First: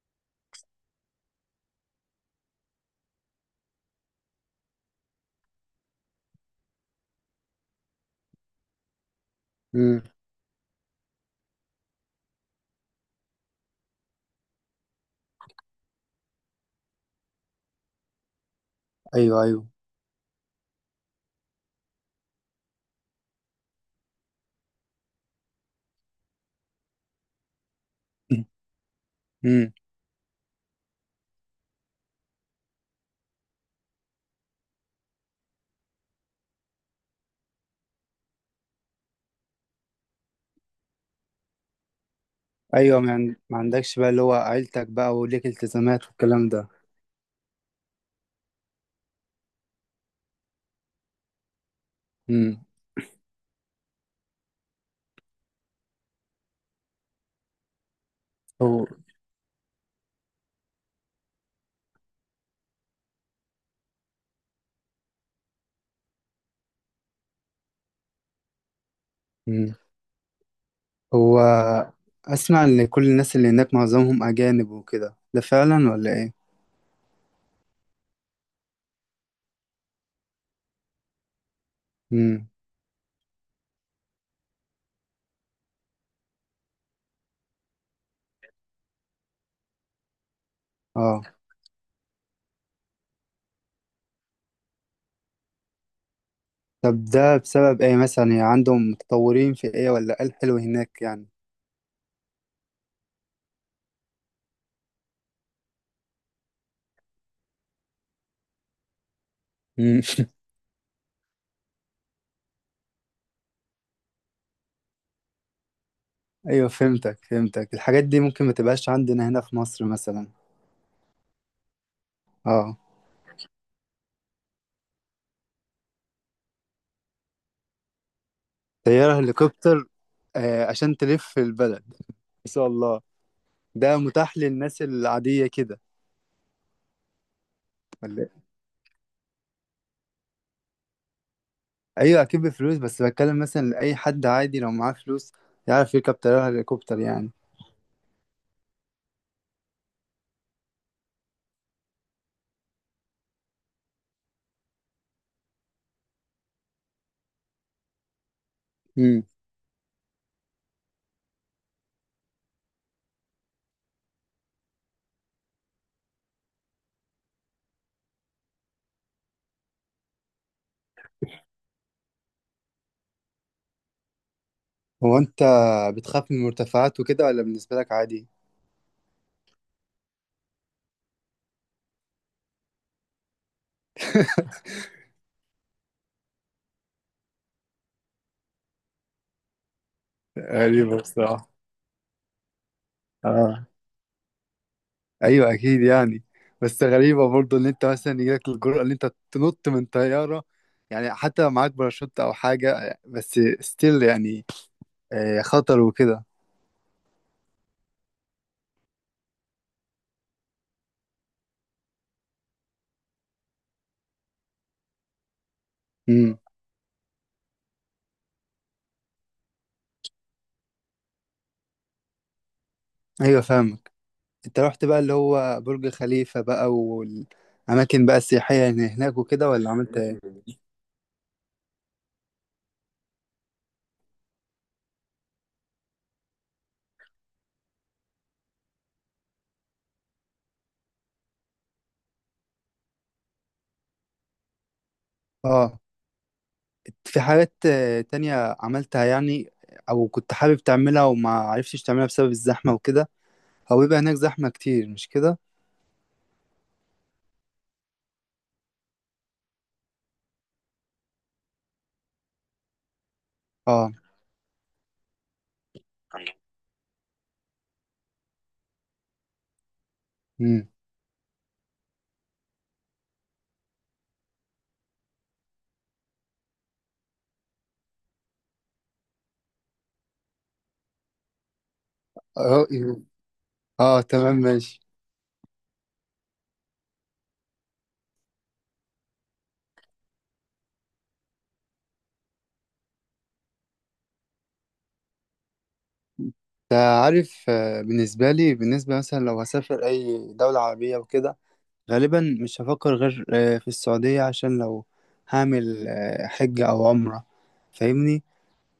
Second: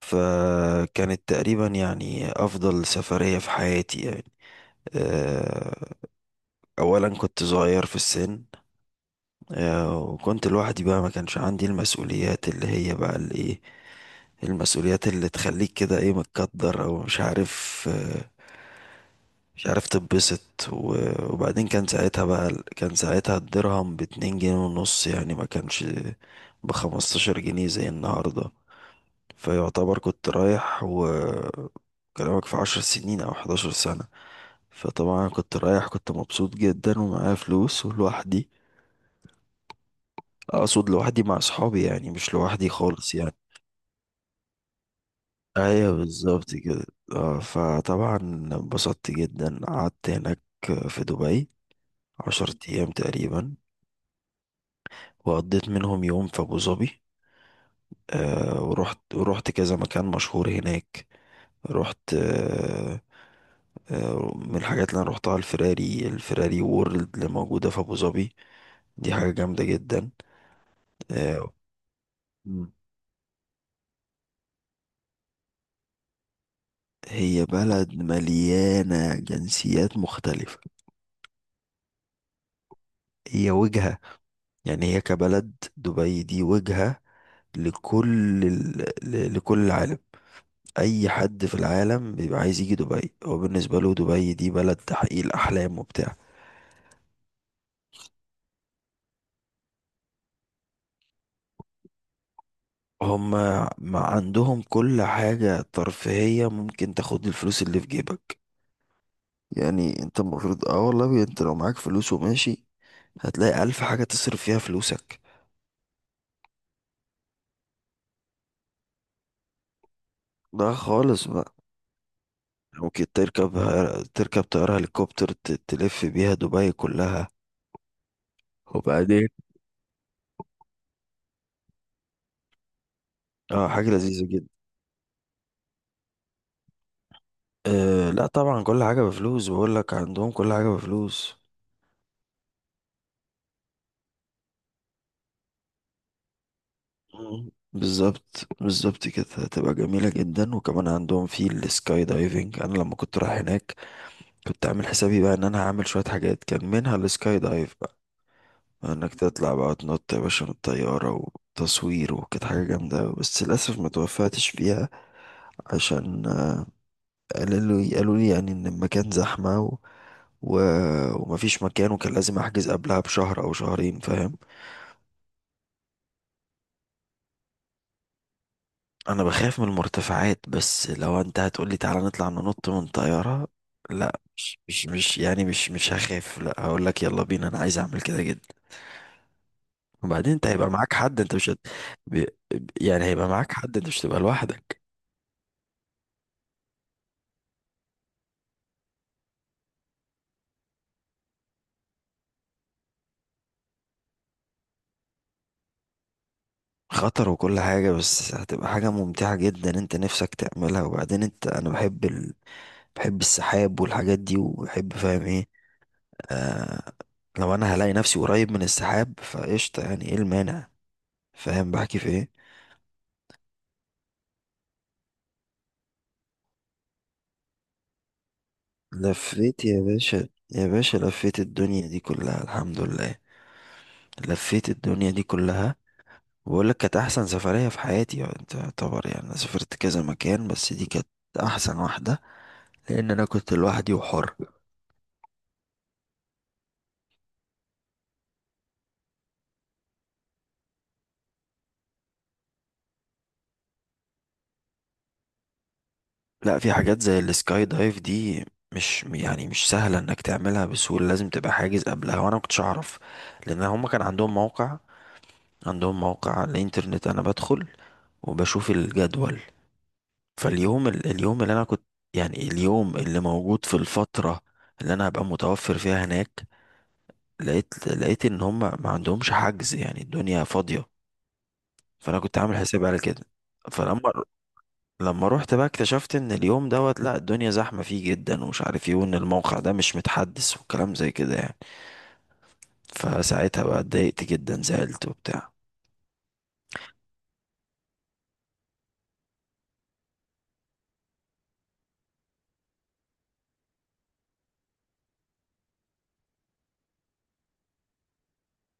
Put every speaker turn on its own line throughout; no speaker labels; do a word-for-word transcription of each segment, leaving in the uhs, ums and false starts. فكانت تقريبا يعني أفضل سفرية في حياتي يعني. آه، أولا كنت صغير في السن. آه،
امم.
وكنت لوحدي بقى ما كانش عندي المسؤوليات اللي هي بقى الإيه، المسؤوليات اللي تخليك كده إيه متقدر أو مش عارف، آه،
ايوه،
مش
ايوه.
عارف تتبسط. و- وبعدين كان ساعتها بقى كان ساعتها الدرهم باتنين جنيه ونص يعني ما كانش بخمستاشر جنيه زي النهاردة.
امم.
فيعتبر كنت رايح وكلامك في عشر سنين أو حداشر سنة. فطبعا كنت رايح كنت مبسوط جدا ومعايا فلوس ولوحدي، أقصد لوحدي مع أصحابي يعني مش لوحدي
ايوه ما
خالص يعني.
عن- ما عندكش بقى اللي هو عيلتك بقى وليك
أيوة
التزامات والكلام
بالظبط
ده.
كده. آه، فطبعا انبسطت جدا قعدت هناك في دبي عشر
امم.
أيام تقريبا، وقضيت منهم يوم في أبو ظبي. آه،
هو
ورحت ورحت كذا مكان مشهور هناك. رحت آه، آه، من الحاجات اللي انا روحتها الفراري، الفراري وورلد اللي موجودة في ابو ظبي، دي حاجة جامدة
امم
جدا.
هو
آه،
اسمع
مم.
ان كل الناس اللي هناك معظمهم اجانب وكده، ده فعلا ولا ايه؟
هي بلد مليانة جنسيات مختلفة.
امم.
هي وجهة، يعني هي كبلد دبي دي وجهة لكل ال... ل- لكل العالم. أي
اه.
حد في العالم بيبقى عايز يجي دبي هو بالنسبة له دبي دي بلد تحقيق الأحلام وبتاع.
طب ده بسبب ايه مثلا؟ يعني عندهم متطورين في ايه ولا ايه الحلو هناك يعني.
هما ما عندهم كل حاجة ترفيهية ممكن تاخد الفلوس اللي في جيبك،
امم.
يعني انت المفروض اه والله انت لو معاك فلوس وماشي هتلاقي ألف حاجة تصرف فيها فلوسك.
ايوه، فهمتك فهمتك، الحاجات دي ممكن ما تبقاش عندنا هنا في مصر مثلا.
ده خالص بقى.
اه.
ممكن تركب، تركب طيارة هليكوبتر ت- تلف بيها دبي كلها
طيارة
وبعدين
هليكوبتر! آه، عشان تلف في البلد. ما شاء الله.
اه حاجة
ده
لذيذة
متاح
جدا.
للناس العادية كده
آه
ولا
لا
إيه؟
طبعا كل حاجة بفلوس، بقول لك عندهم كل حاجة بفلوس.
ايوه اكيد بفلوس، بس بتكلم مثلا لاي حد عادي، لو معاه فلوس يعرف يركب طيارة هليكوبتر يعني.
مم. بالظبط بالظبط كده، هتبقى جميلة جدا. وكمان عندهم في السكاي دايفنج، انا لما كنت رايح هناك كنت عامل حسابي بقى ان انا هعمل شوية حاجات كان منها السكاي دايف، انك
امم.
تطلع بقى تنط يا باشا من الطيارة وتصوير، وكانت حاجة جامدة بس للأسف ما توفقتش فيها عشان قالوا لي قالوا لي يعني ان المكان زحمة و... و... ومفيش مكان وكان لازم احجز قبلها بشهر او شهرين فاهم.
هو انت بتخاف من المرتفعات وكده ولا بالنسبة لك عادي؟
انا بخاف من المرتفعات بس لو انت هتقولي تعالى نطلع ننط من طيارة، لا مش مش مش يعني مش مش هخاف، لا هقول لك يلا بينا انا عايز اعمل كده جدا. وبعدين انت هيبقى معاك
غريبة
حد انت
بصراحة.
مش هت... ب... ب- يعني هيبقى معاك
اه،
حد انت مش هتبقى لوحدك.
ايوه اكيد يعني. بس غريبة برضو ان انت مثلا يجيلك الجرأة ان انت تنط من طيارة، يعني حتى لو معاك باراشوت او حاجة بس ستيل يعني، آه، خطر وكده.
خطر وكل حاجة بس هتبقى حاجة ممتعة جدا انت نفسك تعملها. وبعدين انت انا بحب ال... بحب السحاب والحاجات دي وبحب فاهم ايه.
امم.
آه... لو انا هلاقي نفسي قريب من السحاب فقشطة، يعني ايه المانع. فاهم بحكي في ايه.
ايوه فاهمك. انت رحت بقى اللي هو برج خليفة بقى والأماكن بقى السياحية اللي هناك وكده،
لفيت
ولا
يا
عملت ايه؟
باشا
مم.
يا باشا لفيت الدنيا دي كلها الحمد لله. لفيت الدنيا دي كلها. بقول لك كانت احسن سفرية في حياتي يعني، انت يعتبر يعني انا سافرت كذا مكان بس دي كانت احسن واحدة لان انا كنت لوحدي وحر.
اه، في حاجات آه، تانية عملتها يعني، أو كنت حابب تعملها وما عرفتش تعملها بسبب الزحمة وكده؟ هو بيبقى هناك زحمة كتير مش كده؟
لا في حاجات زي السكاي دايف دي مش يعني مش سهلة انك تعملها بسهولة، لازم تبقى حاجز قبلها وانا ما كنتش اعرف. لان هما
اه.
كان عندهم موقع، عندهم موقع على الانترنت، انا بدخل وبشوف الجدول.
امم.
فاليوم ال- اليوم اللي انا كنت يعني اليوم اللي موجود في الفترة اللي انا هبقى متوفر فيها هناك، لقيت لقيت ان هما ما عندهمش حجز، يعني الدنيا فاضية، فانا كنت عامل
اه.
حسابي على كده.
آه،
فلما
تمام ماشي.
لما روحت بقى اكتشفت ان اليوم دوت لا الدنيا زحمة فيه جدا ومش عارف ايه وان الموقع ده مش متحدث وكلام زي كده يعني. فساعتها بقى اتضايقت جدا زعلت وبتاع.
انت عارف، آه، بالنسبة لي، بالنسبة مثلا لو هسافر أي دولة عربية وكده، غالبا مش هفكر غير آه، في السعودية، عشان لو هعمل آه، حجة أو عمرة، فاهمني.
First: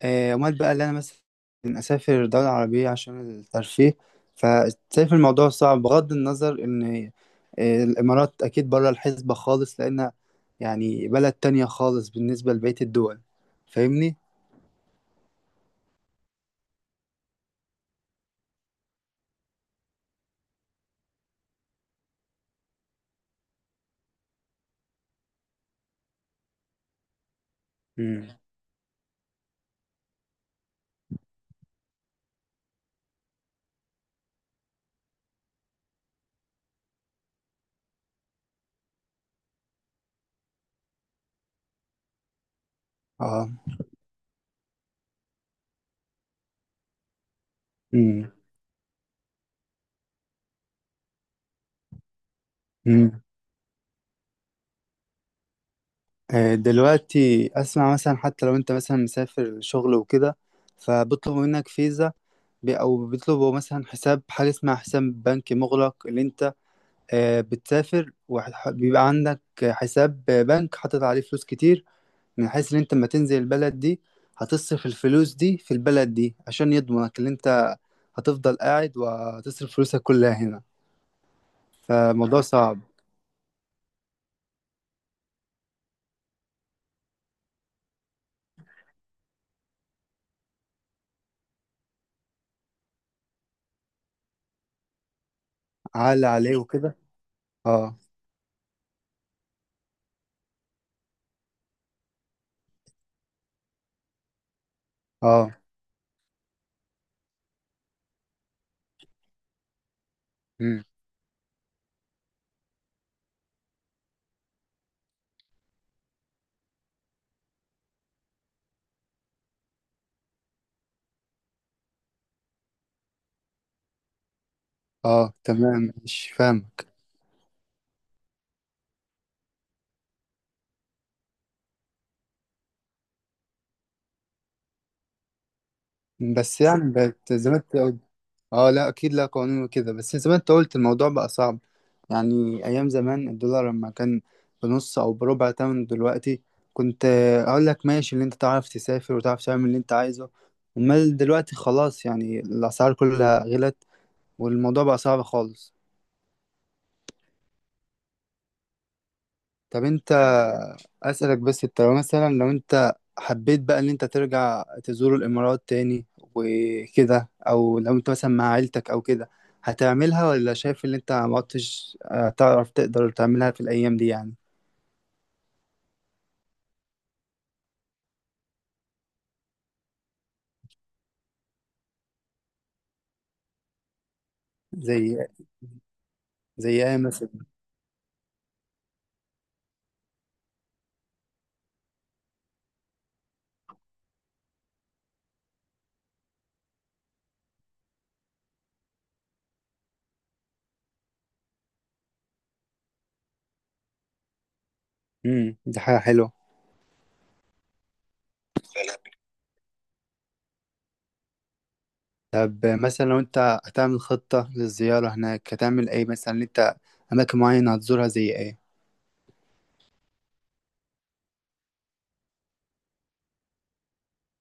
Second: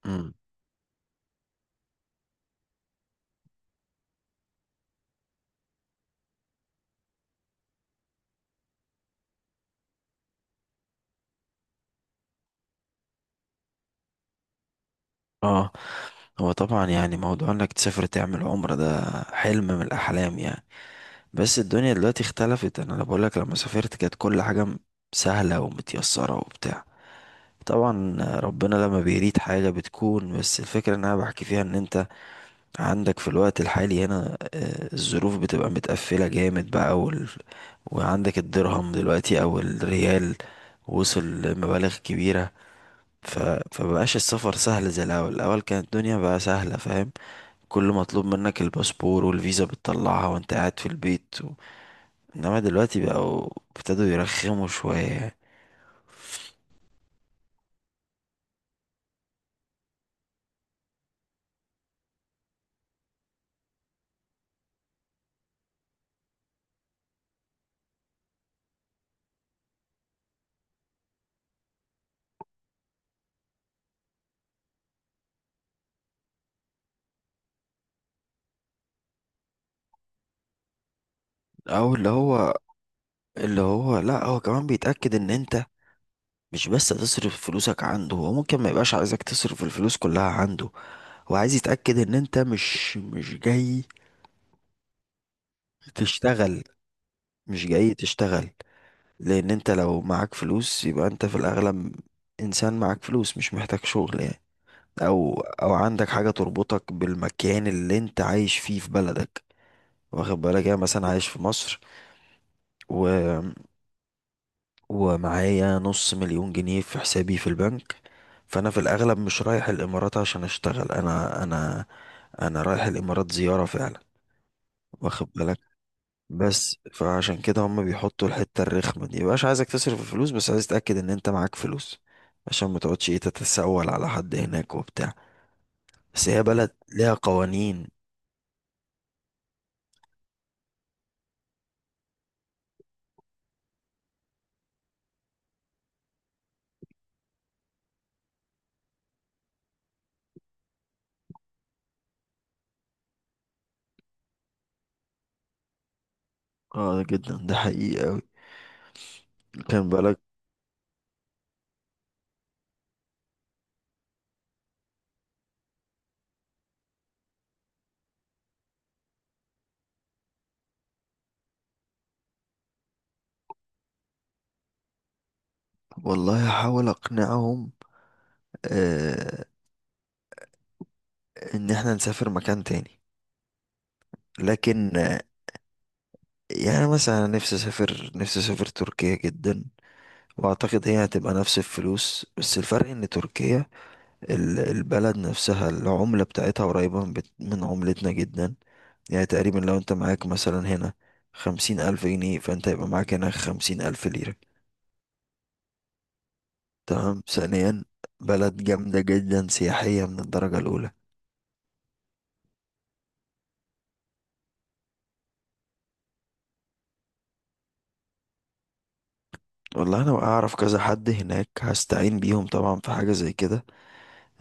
آه،
امم.
أمال بقى اللي أنا مثلا أسافر دولة عربية عشان الترفيه، فشايف الموضوع صعب، بغض النظر إن آه، الإمارات أكيد بره الحسبة خالص، لأن يعني بلد تانية خالص بالنسبة لبقية الدول. فاهمني؟
اه، هو طبعا يعني موضوع انك تسافر تعمل عمرة ده حلم من الاحلام يعني. بس الدنيا دلوقتي اختلفت، انا بقول لك لما سافرت كانت كل حاجة م- سهلة ومتيسرة وبتاع، طبعا
مم.
ربنا لما بيريد حاجة بتكون، بس الفكرة ان انا بحكي فيها ان انت عندك في الوقت الحالي هنا آه، الظروف بتبقى متقفلة جامد بقى وال... وعندك الدرهم دلوقتي او الريال وصل لمبالغ كبيرة. ف...
اه.
فمبقاش السفر سهل زي الاول، الاول كانت الدنيا بقى سهلة فاهم، كل مطلوب
مم.
منك الباسبور والفيزا بتطلعها وانت قاعد في البيت و... انما دلوقتي
مم.
بقوا ابتدوا يرخموا شوية يعني.
آه، دلوقتي اسمع مثلا، حتى لو انت مثلا مسافر شغل وكده، فبيطلبوا منك فيزا، بي- او بيطلبوا مثلا حساب، حاجه اسمها حساب بنكي مغلق، اللي انت آه، بتسافر وبيبقى عندك حساب بنك حاطط عليه فلوس كتير، من حيث ان انت لما تنزل البلد دي هتصرف الفلوس دي في البلد دي، عشان يضمنك ان انت هتفضل قاعد وهتصرف فلوسك كلها هنا.
او اللي
فالموضوع
هو
صعب.
اللي هو لا هو كمان بيتأكد ان انت مش بس تصرف فلوسك عنده، هو ممكن ما يبقاش عايزك تصرف الفلوس كلها عنده، هو عايز يتأكد ان انت مش مش جاي
عال عليه
تشتغل،
وكده.
مش جاي
اه.
تشتغل. لان انت لو معاك فلوس يبقى انت في الاغلب انسان معاك فلوس مش محتاج شغل يعني، او
اه.
او عندك حاجة تربطك بالمكان اللي انت عايش فيه في بلدك. واخد بالك، يعني
مم.
مثلا عايش في مصر و ومعايا نص مليون جنيه في حسابي في البنك، فانا في الاغلب مش رايح الامارات عشان اشتغل، انا انا انا رايح الامارات زيارة فعلا، واخد
اه
بالك.
تمام، مش
بس
فاهمك.
فعشان كده هم بيحطوا الحتة الرخمة دي، مبقاش عايزك تصرف الفلوس بس عايز تتأكد ان انت معاك فلوس عشان ما تقعدش ايه تتسول على حد هناك وبتاع. بس هي
بس
بلد
يعني
ليها
بت- زي ما
قوانين.
انت. اه لا اكيد، لا قوانين وكده، بس زي ما انت قلت الموضوع بقى صعب. يعني ايام زمان الدولار لما كان بنص او بربع تمن دلوقتي، كنت آه، اقول لك ماشي، اللي انت تعرف تسافر وتعرف تعمل اللي انت عايزه. امال دلوقتي خلاص، يعني الاسعار كلها غلت، والموضوع بقى صعب خالص.
اه جدا ده حقيقي أوي،
طب
كان
انت،
بالك.
اسالك بس، انت لو مثلا، لو انت حبيت بقى ان انت ترجع تزور الامارات تاني وكده، او لو انت مثلا مع عيلتك او كده، هتعملها ولا شايف ان انت ما عدتش هتعرف تقدر تعملها في الايام دي يعني؟
والله هحاول اقنعهم، آه ان احنا نسافر مكان تاني، لكن
زي زي
يعني
ايه
مثلا أنا
مثلا؟
نفسي اسافر، نفسي اسافر تركيا جدا، واعتقد هي هتبقى نفس الفلوس بس الفرق ان تركيا ال- البلد نفسها العملة بتاعتها قريبة من بت- من عملتنا جدا. يعني تقريبا لو انت معاك مثلا هنا خمسين الف جنيه فانت هيبقى معاك هنا خمسين الف ليرة.
امم، دي حاجه حلوه.
تمام، ثانيا بلد جامدة جدا سياحية من الدرجة الاولى.
طب مثلا لو انت هتعمل خطه للزياره هناك، هتعمل ايه مثلا؟ ان انت اماكن معينه هتزورها زي ايه؟
والله انا اعرف كذا حد هناك هستعين بيهم طبعا في حاجة زي كده.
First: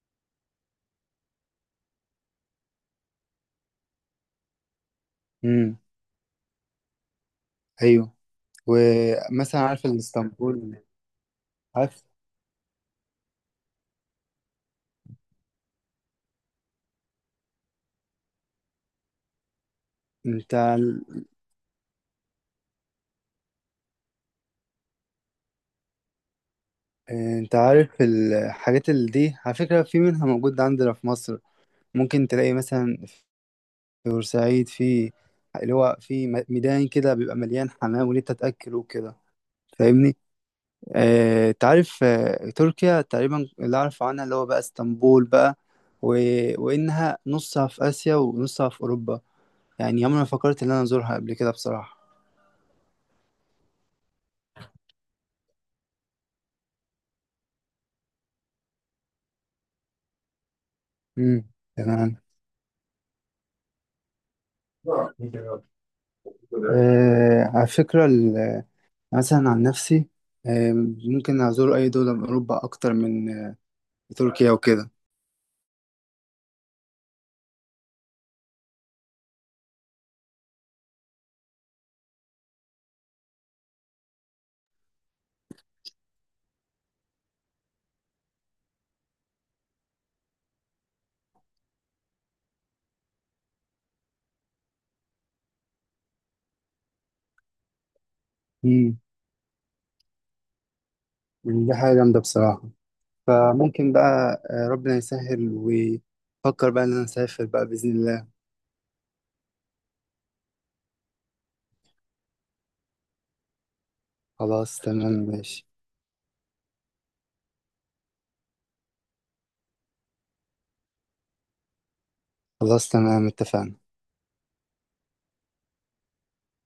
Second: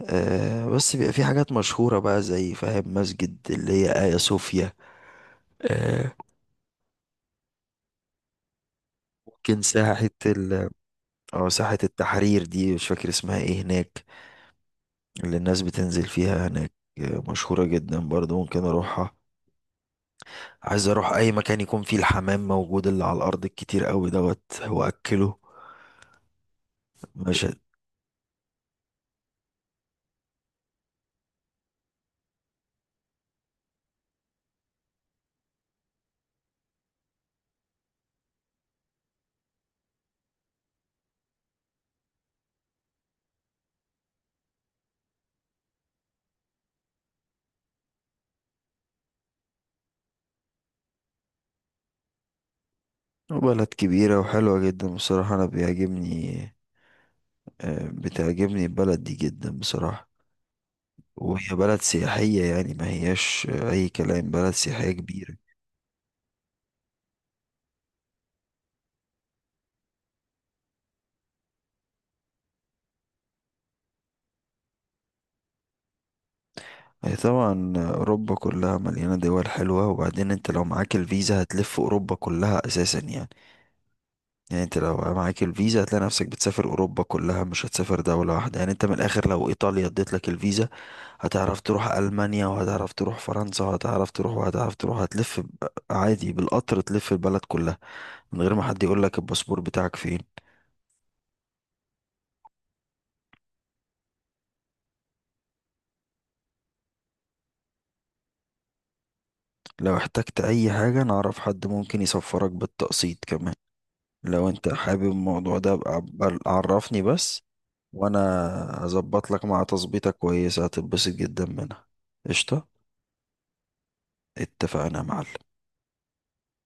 آه بس بيبقى في حاجات مشهورة بقى زي فاهم مسجد اللي هي آيا صوفيا،
امم.
آه
ايوه. ومثلا
ممكن
عارف
ساحة ال
الاسطنبول؟
اه ساحة
عارف.
التحرير، دي مش فاكر اسمها ايه هناك، اللي الناس بتنزل فيها هناك، آه مشهورة جدا برضه ممكن اروحها.
انت،
عايز اروح اي مكان يكون فيه الحمام موجود اللي على الارض الكتير قوي دوت واكله.
آه، انت
مشهد.
عارف الحاجات اللي دي على فكرة في منها موجود عندنا في مصر. ممكن تلاقي مثلا في بورسعيد، في اللي هو في م- ميدان كده بيبقى مليان حمام وليه تتأكل وكده. فاهمني. اه، انت عارف، آه، تركيا تقريبا اللي اعرف عنها اللي هو بقى اسطنبول بقى، و... وانها نصها في اسيا ونصها في اوروبا. يعني عمري ما فكرت ان انا ازورها قبل كده بصراحة.
بلد كبيرة وحلوة جدا بصراحة انا بيعجبني، آه بتعجبني البلد دي جدا بصراحة،
امم.
وهي بلد
تمام.
سياحية يعني ما هياش أي كلام، بلد سياحية كبيرة.
آه على فكرة، مثلا عن نفسي، آم، ممكن أزور أي دولة من أوروبا أكتر من آه، تركيا وكده.
هي طبعا أوروبا كلها مليانة دول حلوة، وبعدين أنت لو معاك الفيزا هتلف أوروبا كلها أساسا يعني، يعني أنت لو معاك الفيزا هتلاقي نفسك بتسافر أوروبا كلها مش هتسافر دولة واحدة يعني، أنت من الآخر لو إيطاليا اديت لك الفيزا هتعرف تروح ألمانيا وهتعرف تروح فرنسا وهتعرف تروح وهتعرف تروح هتلف ب- عادي بالقطر تلف البلد كلها من غير ما حد
مم.
يقول لك الباسبور بتاعك فين.
دي حاجة جامدة بصراحة. فممكن بقى آه، ربنا يسهل، وفكر بقى إن أنا أسافر بقى بإذن الله.
لو احتجت اي حاجة انا اعرف حد ممكن يسفرك بالتقسيط كمان، لو انت
خلاص
حابب
تمام
الموضوع
ماشي.
ده ابقى عب- عرفني بس وانا هظبط لك مع تظبيطة كويسة هتتبسط جدا منها. قشطة،
خلاص تمام اتفقنا.
اتفقنا يا معلم.